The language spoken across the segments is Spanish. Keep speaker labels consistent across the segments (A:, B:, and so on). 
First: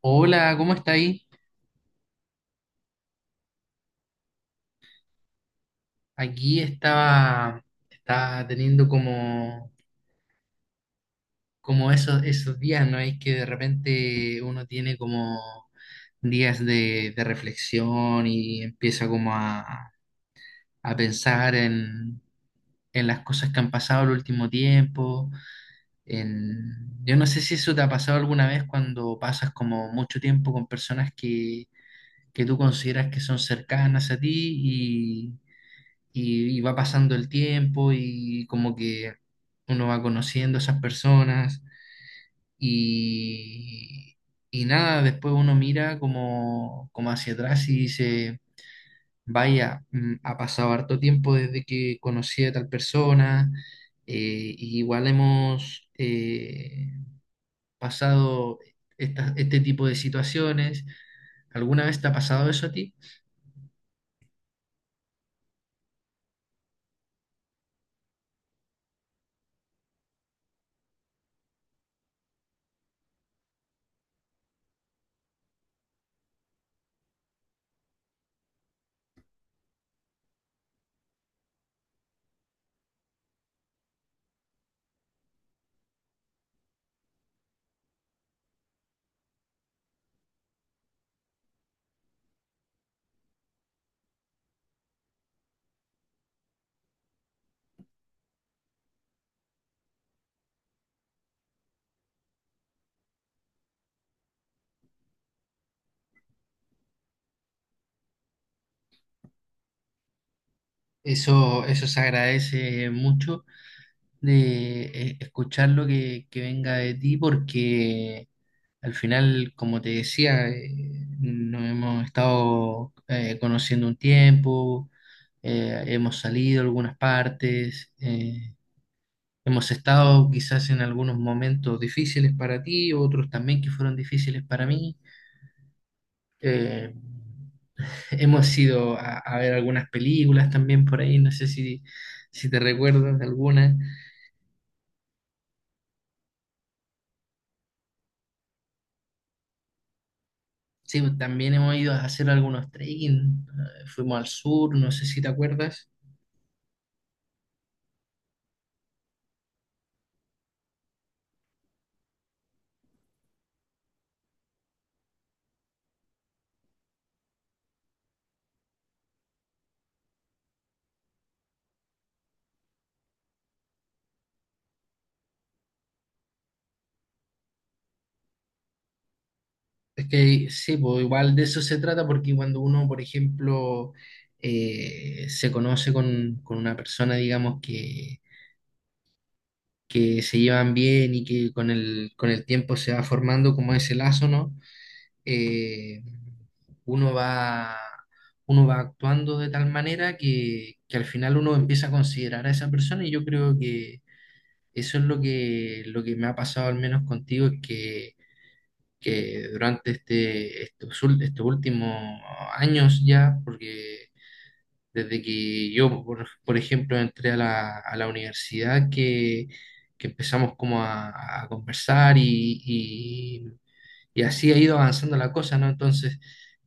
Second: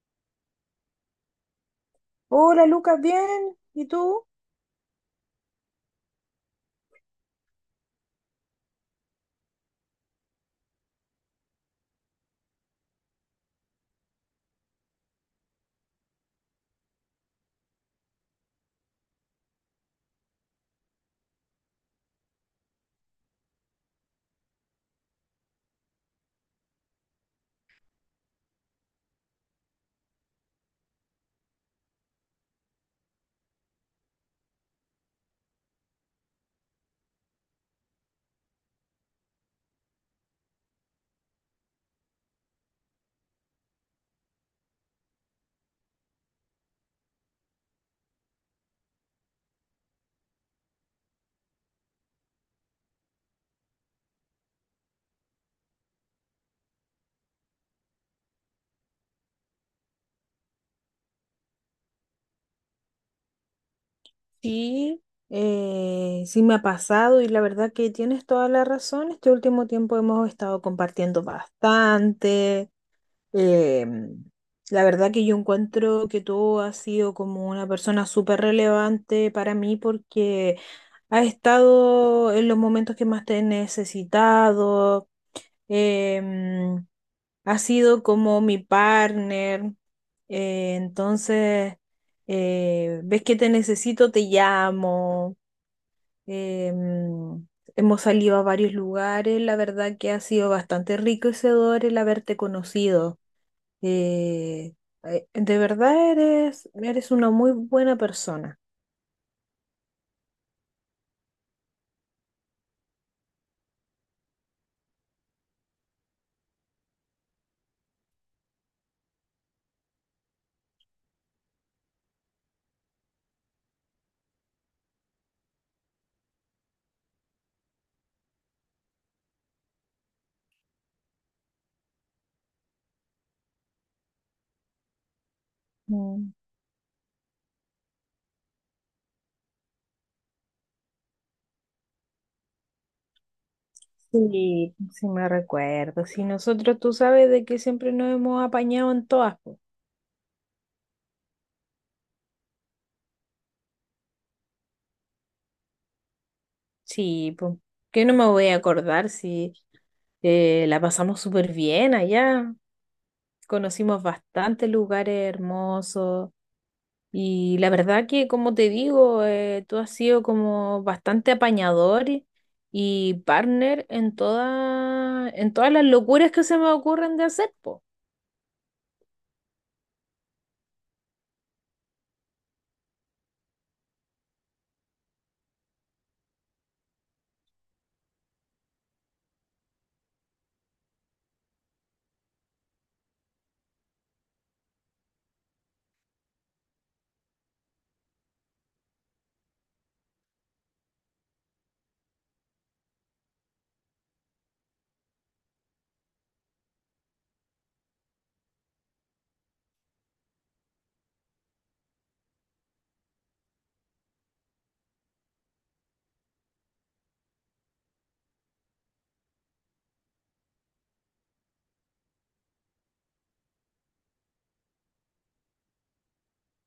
A: Hola, ¿cómo está ahí?
B: Hola Lucas, bien. ¿Y tú?
A: Aquí estaba, estaba teniendo como esos días, ¿no? Es que de repente uno tiene como días de reflexión y empieza como a pensar en las cosas que han pasado el último tiempo. Yo no sé si eso te ha pasado alguna vez cuando pasas como mucho tiempo con personas que tú consideras que son cercanas a ti y va pasando el tiempo y como que uno va conociendo a esas personas y, y nada, después uno mira como hacia atrás y dice, vaya, ha pasado harto tiempo desde que conocí a tal persona, y igual hemos pasado este tipo de situaciones. ¿Alguna vez te ha pasado eso a ti?
B: Sí. Sí me ha pasado y la verdad que tienes toda la razón. Este último tiempo hemos estado compartiendo bastante. Em, la verdad que yo encuentro que tú has sido como una persona súper relevante para mí porque has estado en los momentos que más te he necesitado. Em, Ha sido como mi partner, entonces, ves que te necesito, te llamo. em, Hemos salido a varios lugares. La verdad que ha sido bastante enriquecedor el haberte conocido. eh, de verdad eres una muy buena persona.
A: Eso se agradece mucho de escuchar lo que venga de ti porque al final, como te decía, nos hemos estado conociendo un tiempo, hemos salido a algunas partes, hemos estado quizás en algunos momentos difíciles para ti, otros también que fueron difíciles para mí.
B: Mm.
A: Eh, hemos ido a ver algunas películas también por ahí, no sé si te recuerdas de alguna.
B: Sí, sí me recuerdo. Si nosotros, tú sabes de que siempre nos hemos apañado en todas, po.
A: Sí, pues, también hemos ido a hacer algunos trekking, fuimos al sur, no sé si te acuerdas.
B: Sí, pues. Que no me voy a acordar si... La pasamos súper bien allá, conocimos bastantes lugares hermosos y la verdad que, como te digo, tú has sido como bastante apañador y partner en todas las locuras que se me ocurren de hacer, po.
A: Es que sí, pues igual de eso se trata porque cuando uno, por ejemplo, se conoce con una persona, digamos, que se llevan bien y que con con el tiempo se va formando como ese lazo, ¿no? Eh, uno va, uno va actuando de tal manera que al final uno empieza a considerar a esa persona, y yo creo que eso es lo lo que me ha pasado al menos contigo, es que durante estos últimos años ya, porque desde que yo, por ejemplo, entré a a la universidad, que empezamos como a conversar y y así ha ido avanzando la cosa, ¿no? Entonces,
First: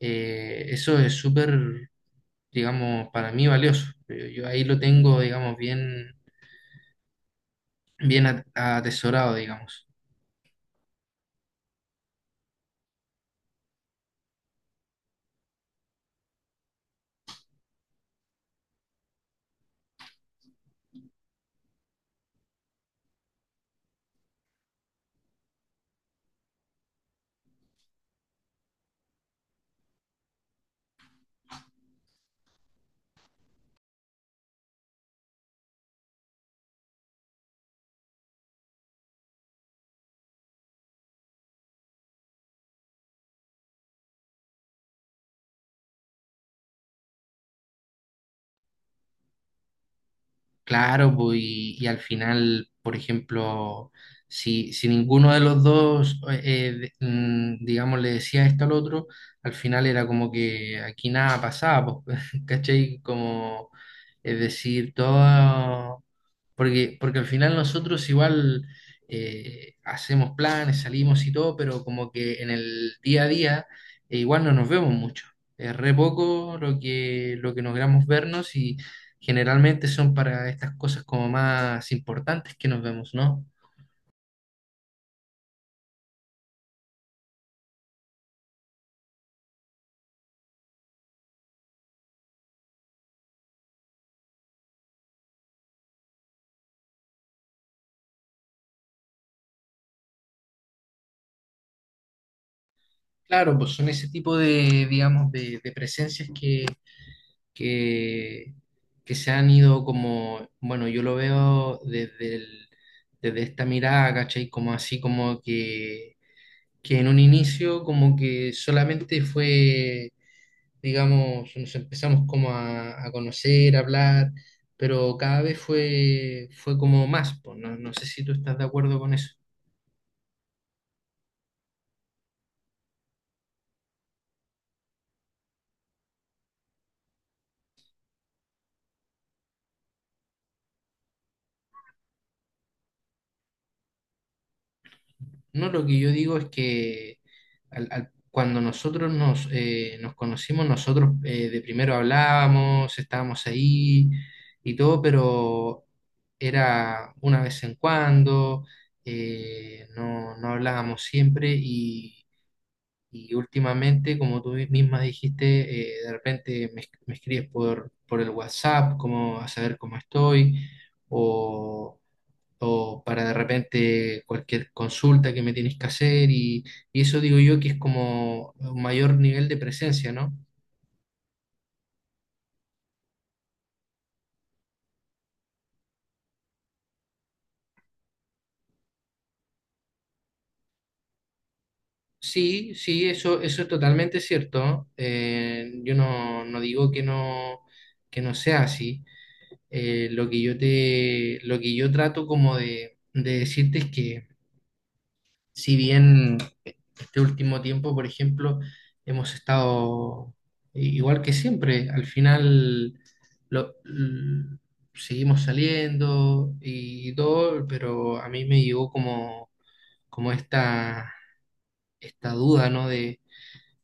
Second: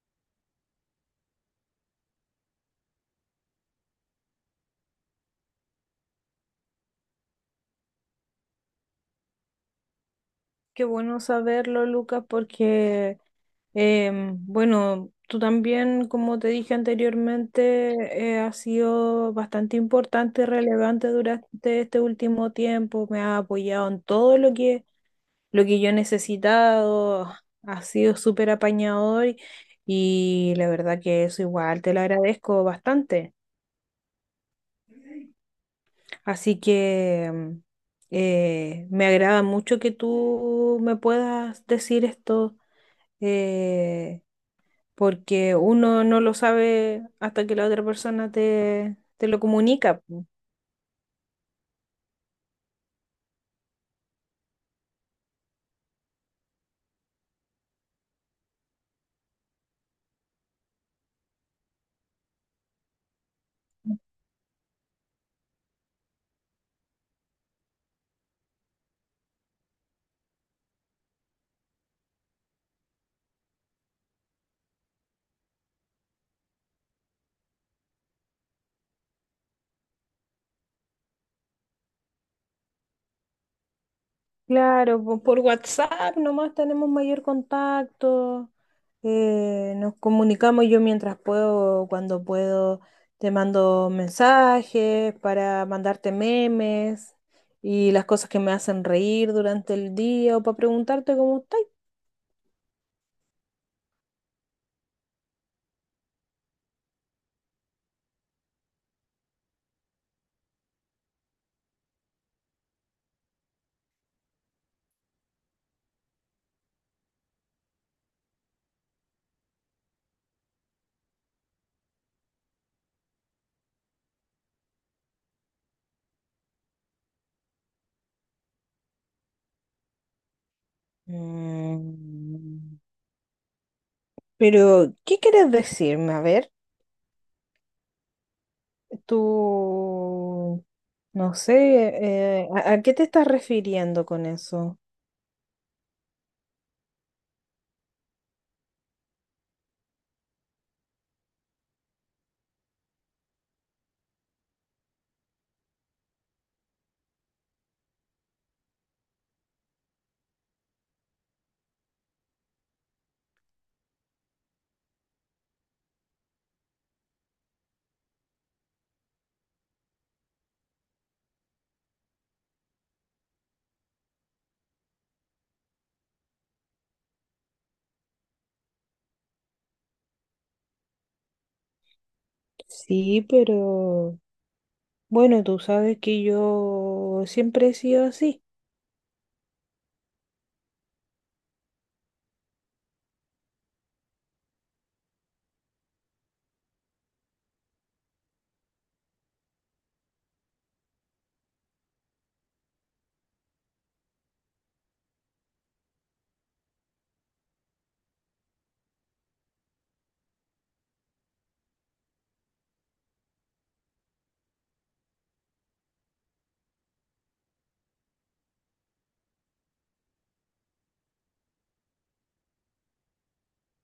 A: eso es súper, digamos, para mí valioso. Yo ahí lo tengo, digamos, bien atesorado, digamos.
B: Qué bueno saberlo, Lucas. Porque bueno, tú también, como te dije anteriormente, has sido bastante importante y relevante durante este último tiempo. Me has apoyado en todo lo que yo he necesitado. Has sido súper apañador y la verdad que eso igual te lo agradezco bastante. Así que me agrada mucho que tú me puedas decir esto, eh, porque uno no lo sabe hasta que la otra persona te lo comunica, po.
A: Claro, pues, y al final, por ejemplo, si ninguno de los dos, digamos, le decía esto al otro, al final era como que aquí nada pasaba, pues, ¿cachai? Como, es decir, todo, porque al final nosotros igual hacemos planes, salimos y todo, pero como que en el día a día igual no nos vemos mucho. Es re poco lo lo que logramos vernos. Generalmente son para estas cosas como más importantes que nos vemos, ¿no?
B: Claro. Por WhatsApp nomás tenemos mayor contacto. Nos comunicamos yo mientras puedo, cuando puedo, te mando mensajes para mandarte memes y las cosas que me hacen reír durante el día o para preguntarte cómo estás.
A: Claro, pues son ese tipo de, digamos, de presencias que, que se han ido como, bueno, yo lo veo desde esta mirada, ¿cachai? Como así como que en un inicio como que solamente fue, digamos, nos empezamos como a conocer, a hablar, pero cada vez fue como más, pues, no sé si tú estás de acuerdo con eso.
B: Mm. Pero ¿qué quieres decirme? A ver. Tú, no sé, ¿a qué te estás refiriendo con eso?
A: No, lo que yo digo es que cuando nosotros nos, nos conocimos, nosotros de primero hablábamos, estábamos ahí y todo, pero era una vez en cuando, no hablábamos siempre y últimamente, como tú misma dijiste, de repente me escribes por el WhatsApp, como a saber cómo estoy, o o para de repente cualquier consulta que me tienes que hacer y eso digo yo que es como un mayor nivel de presencia, ¿no?
B: Sí, pero bueno, tú sabes que yo siempre he sido así.
A: Sí, sí, eso es totalmente cierto. Yo no, no digo que no sea así. Lo que yo trato como de decirte es que si bien este último tiempo, por ejemplo, hemos estado igual que siempre. Al final lo- l- seguimos saliendo y todo, pero a mí me llegó como esta, esta duda, ¿no? De,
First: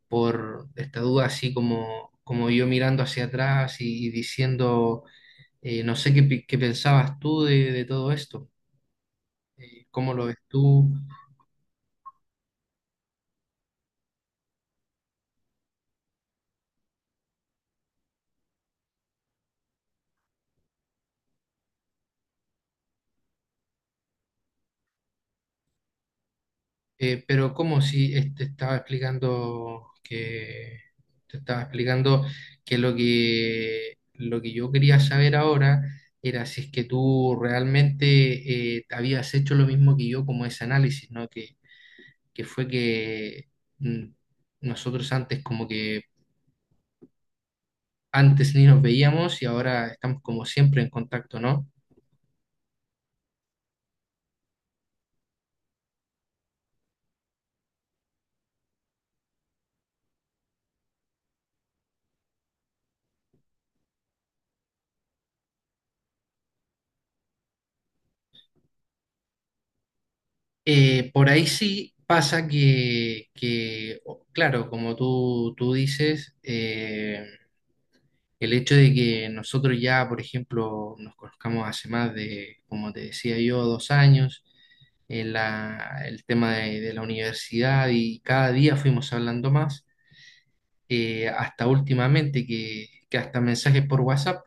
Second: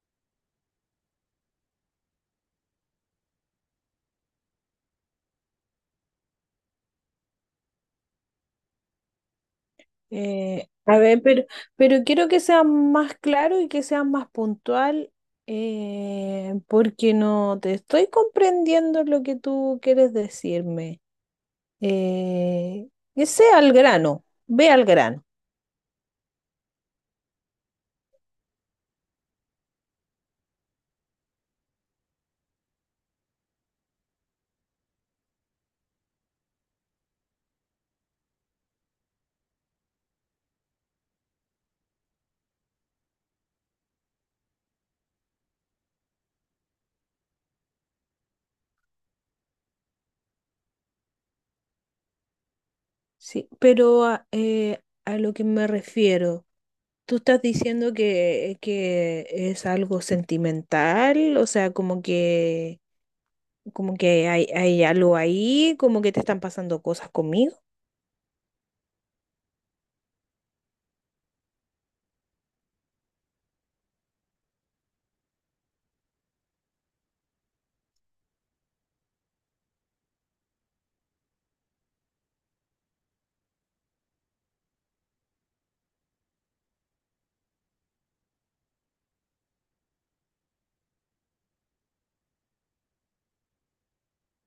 A: por esta duda así como yo mirando hacia atrás y diciendo, no sé qué, pi- qué pensabas tú de todo esto. ¿Cómo lo ves tú?
B: A ver, pero quiero que sea más claro y que sea más puntual, porque no te estoy comprendiendo lo que tú quieres decirme. Eh, que sea al grano, ve al grano.
A: Pero como si te estaba explicando que lo que yo quería saber ahora era si es que tú realmente habías hecho lo mismo que yo, como ese análisis, ¿no? Que fue que mm, nosotros antes como que antes ni nos veíamos y ahora estamos como siempre en contacto, ¿no?
B: Sí, pero a lo que me refiero, tú estás diciendo que es algo sentimental, o sea, como que hay algo ahí, como que te están pasando cosas conmigo.
A: Por ahí sí pasa claro, como tú dices, el hecho de que nosotros ya, por ejemplo, nos conozcamos hace más de, como te decía yo, dos años, en el tema de la universidad, y cada día fuimos hablando más, hasta últimamente que hasta mensajes por WhatsApp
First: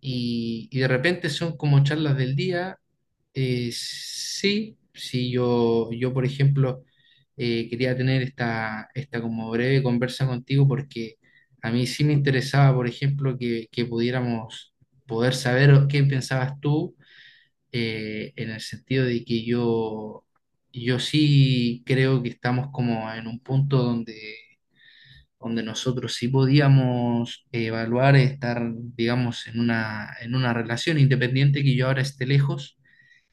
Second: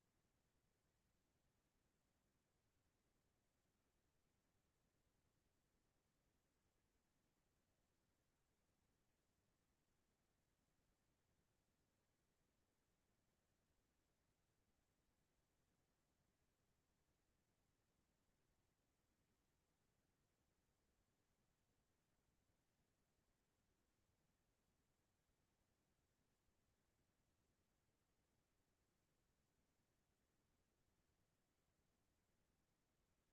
A: y de repente son como charlas del día. Sí, sí, yo por ejemplo quería tener esta como breve conversa contigo, porque a mí sí me interesaba, por ejemplo, que pudiéramos poder saber qué pensabas tú, en el sentido de que yo sí creo que estamos como en un punto donde, donde nosotros sí podíamos evaluar estar, digamos, en en una relación. Independiente que yo ahora esté lejos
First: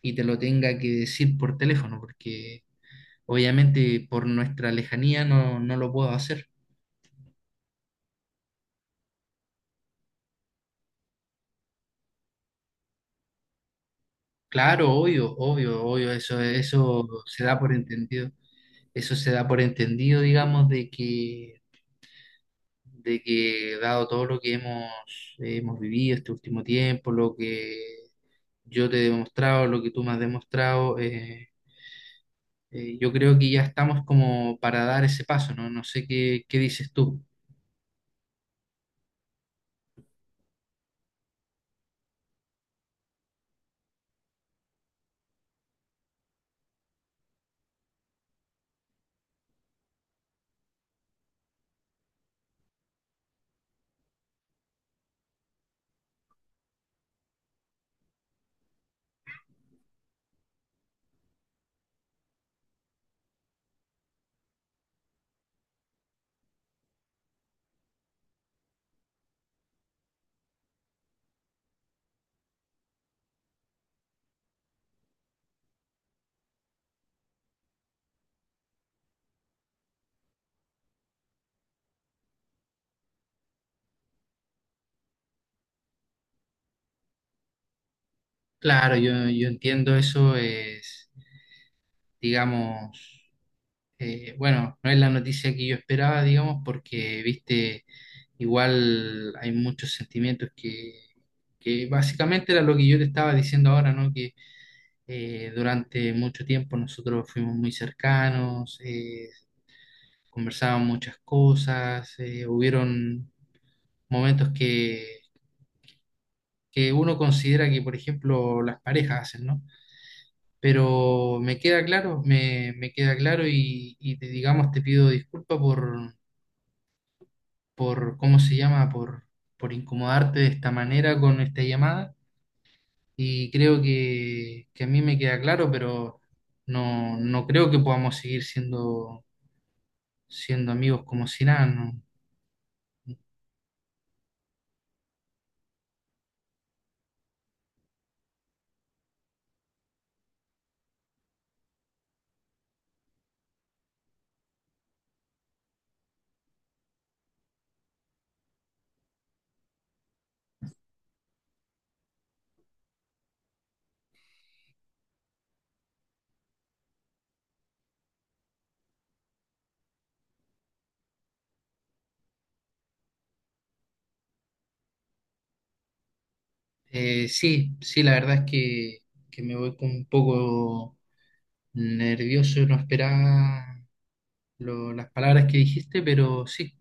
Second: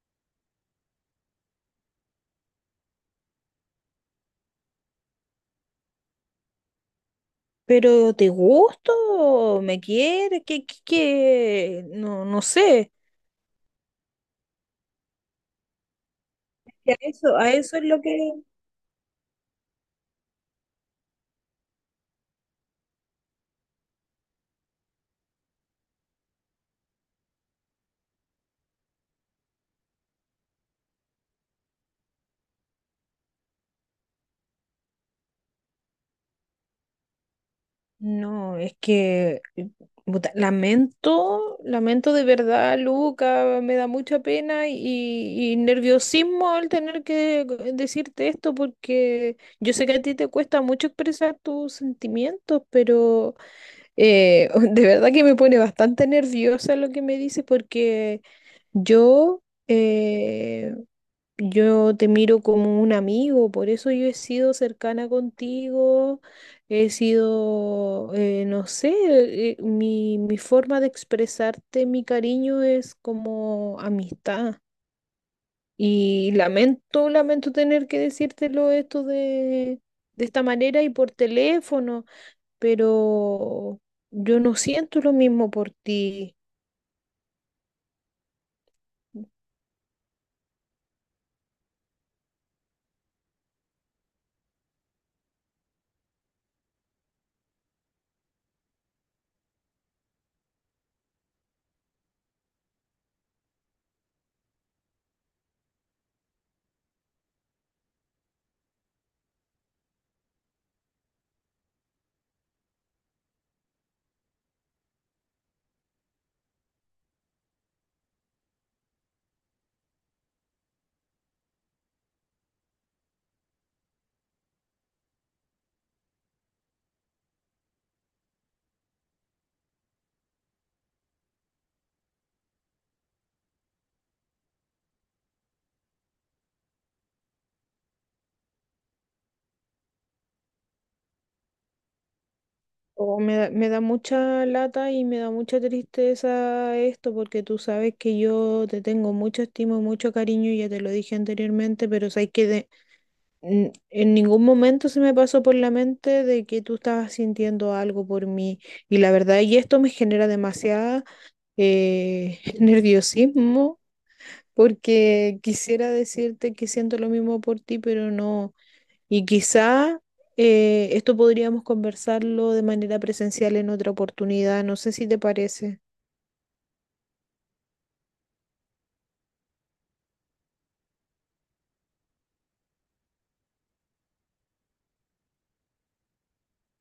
A: y te lo tenga que decir por teléfono, porque obviamente por nuestra lejanía no lo puedo hacer.
B: Pero ¿te gusto? ¿Me quieres? ¿Qué, qué, qué? No, no sé.
A: Claro, obvio, obvio, obvio,
B: Y
A: eso se
B: a
A: da por
B: eso es lo
A: entendido.
B: que...
A: Eso se da por entendido, digamos, de que dado todo lo que hemos vivido este último tiempo, lo que yo te he demostrado, lo que tú me has demostrado, yo creo que ya estamos como para dar ese paso, ¿no? No sé qué dices tú.
B: No, es que puta, lamento, lamento de verdad, Luca, me da mucha pena y nerviosismo al tener que decirte esto porque yo sé que a ti te cuesta mucho expresar tus sentimientos, pero de verdad que me pone bastante nerviosa lo que me dices porque yo... eh, Yo te miro como un amigo, por eso yo he sido cercana contigo, he sido, no sé, mi forma de expresarte mi cariño es como amistad. Y lamento, lamento tener que decírtelo esto de esta manera y por teléfono, pero yo no siento lo mismo por ti.
A: Claro, yo entiendo, eso es, digamos, bueno, no es la noticia que yo esperaba, digamos, porque, viste, igual hay muchos sentimientos que básicamente era lo que yo te estaba diciendo ahora, ¿no? Que durante mucho tiempo nosotros fuimos muy cercanos, conversábamos muchas cosas, hubieron momentos que uno considera que, por ejemplo, las parejas hacen, ¿no? Pero me queda claro, me queda claro y digamos, te pido disculpa ¿cómo se llama? Por incomodarte de esta manera con esta llamada. Y creo que a mí me queda claro, pero no creo que podamos seguir siendo amigos como si nada, ¿no?
B: O me da mucha lata y me da mucha tristeza esto porque tú sabes que yo te tengo mucho estima y mucho cariño, ya te lo dije anteriormente, pero sabes que en ningún momento se me pasó por la mente de que tú estabas sintiendo algo por mí. Y la verdad, y esto me genera demasiada nerviosismo porque quisiera decirte que siento lo mismo por ti, pero no. Y quizá esto podríamos conversarlo de manera presencial en otra oportunidad. No sé si te parece.
A: Sí, sí, la verdad es que me voy con un poco nervioso, no esperaba las palabras que dijiste, pero sí.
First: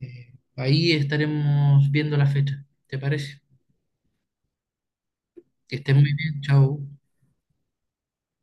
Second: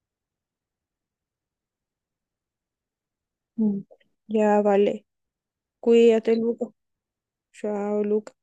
A: Ahí estaremos viendo la fecha. ¿Te parece?
B: Mm. Ya, vale.
A: Que estés muy
B: Cuídate,
A: bien.
B: Lucas.
A: Chao.
B: Chao, Lucas.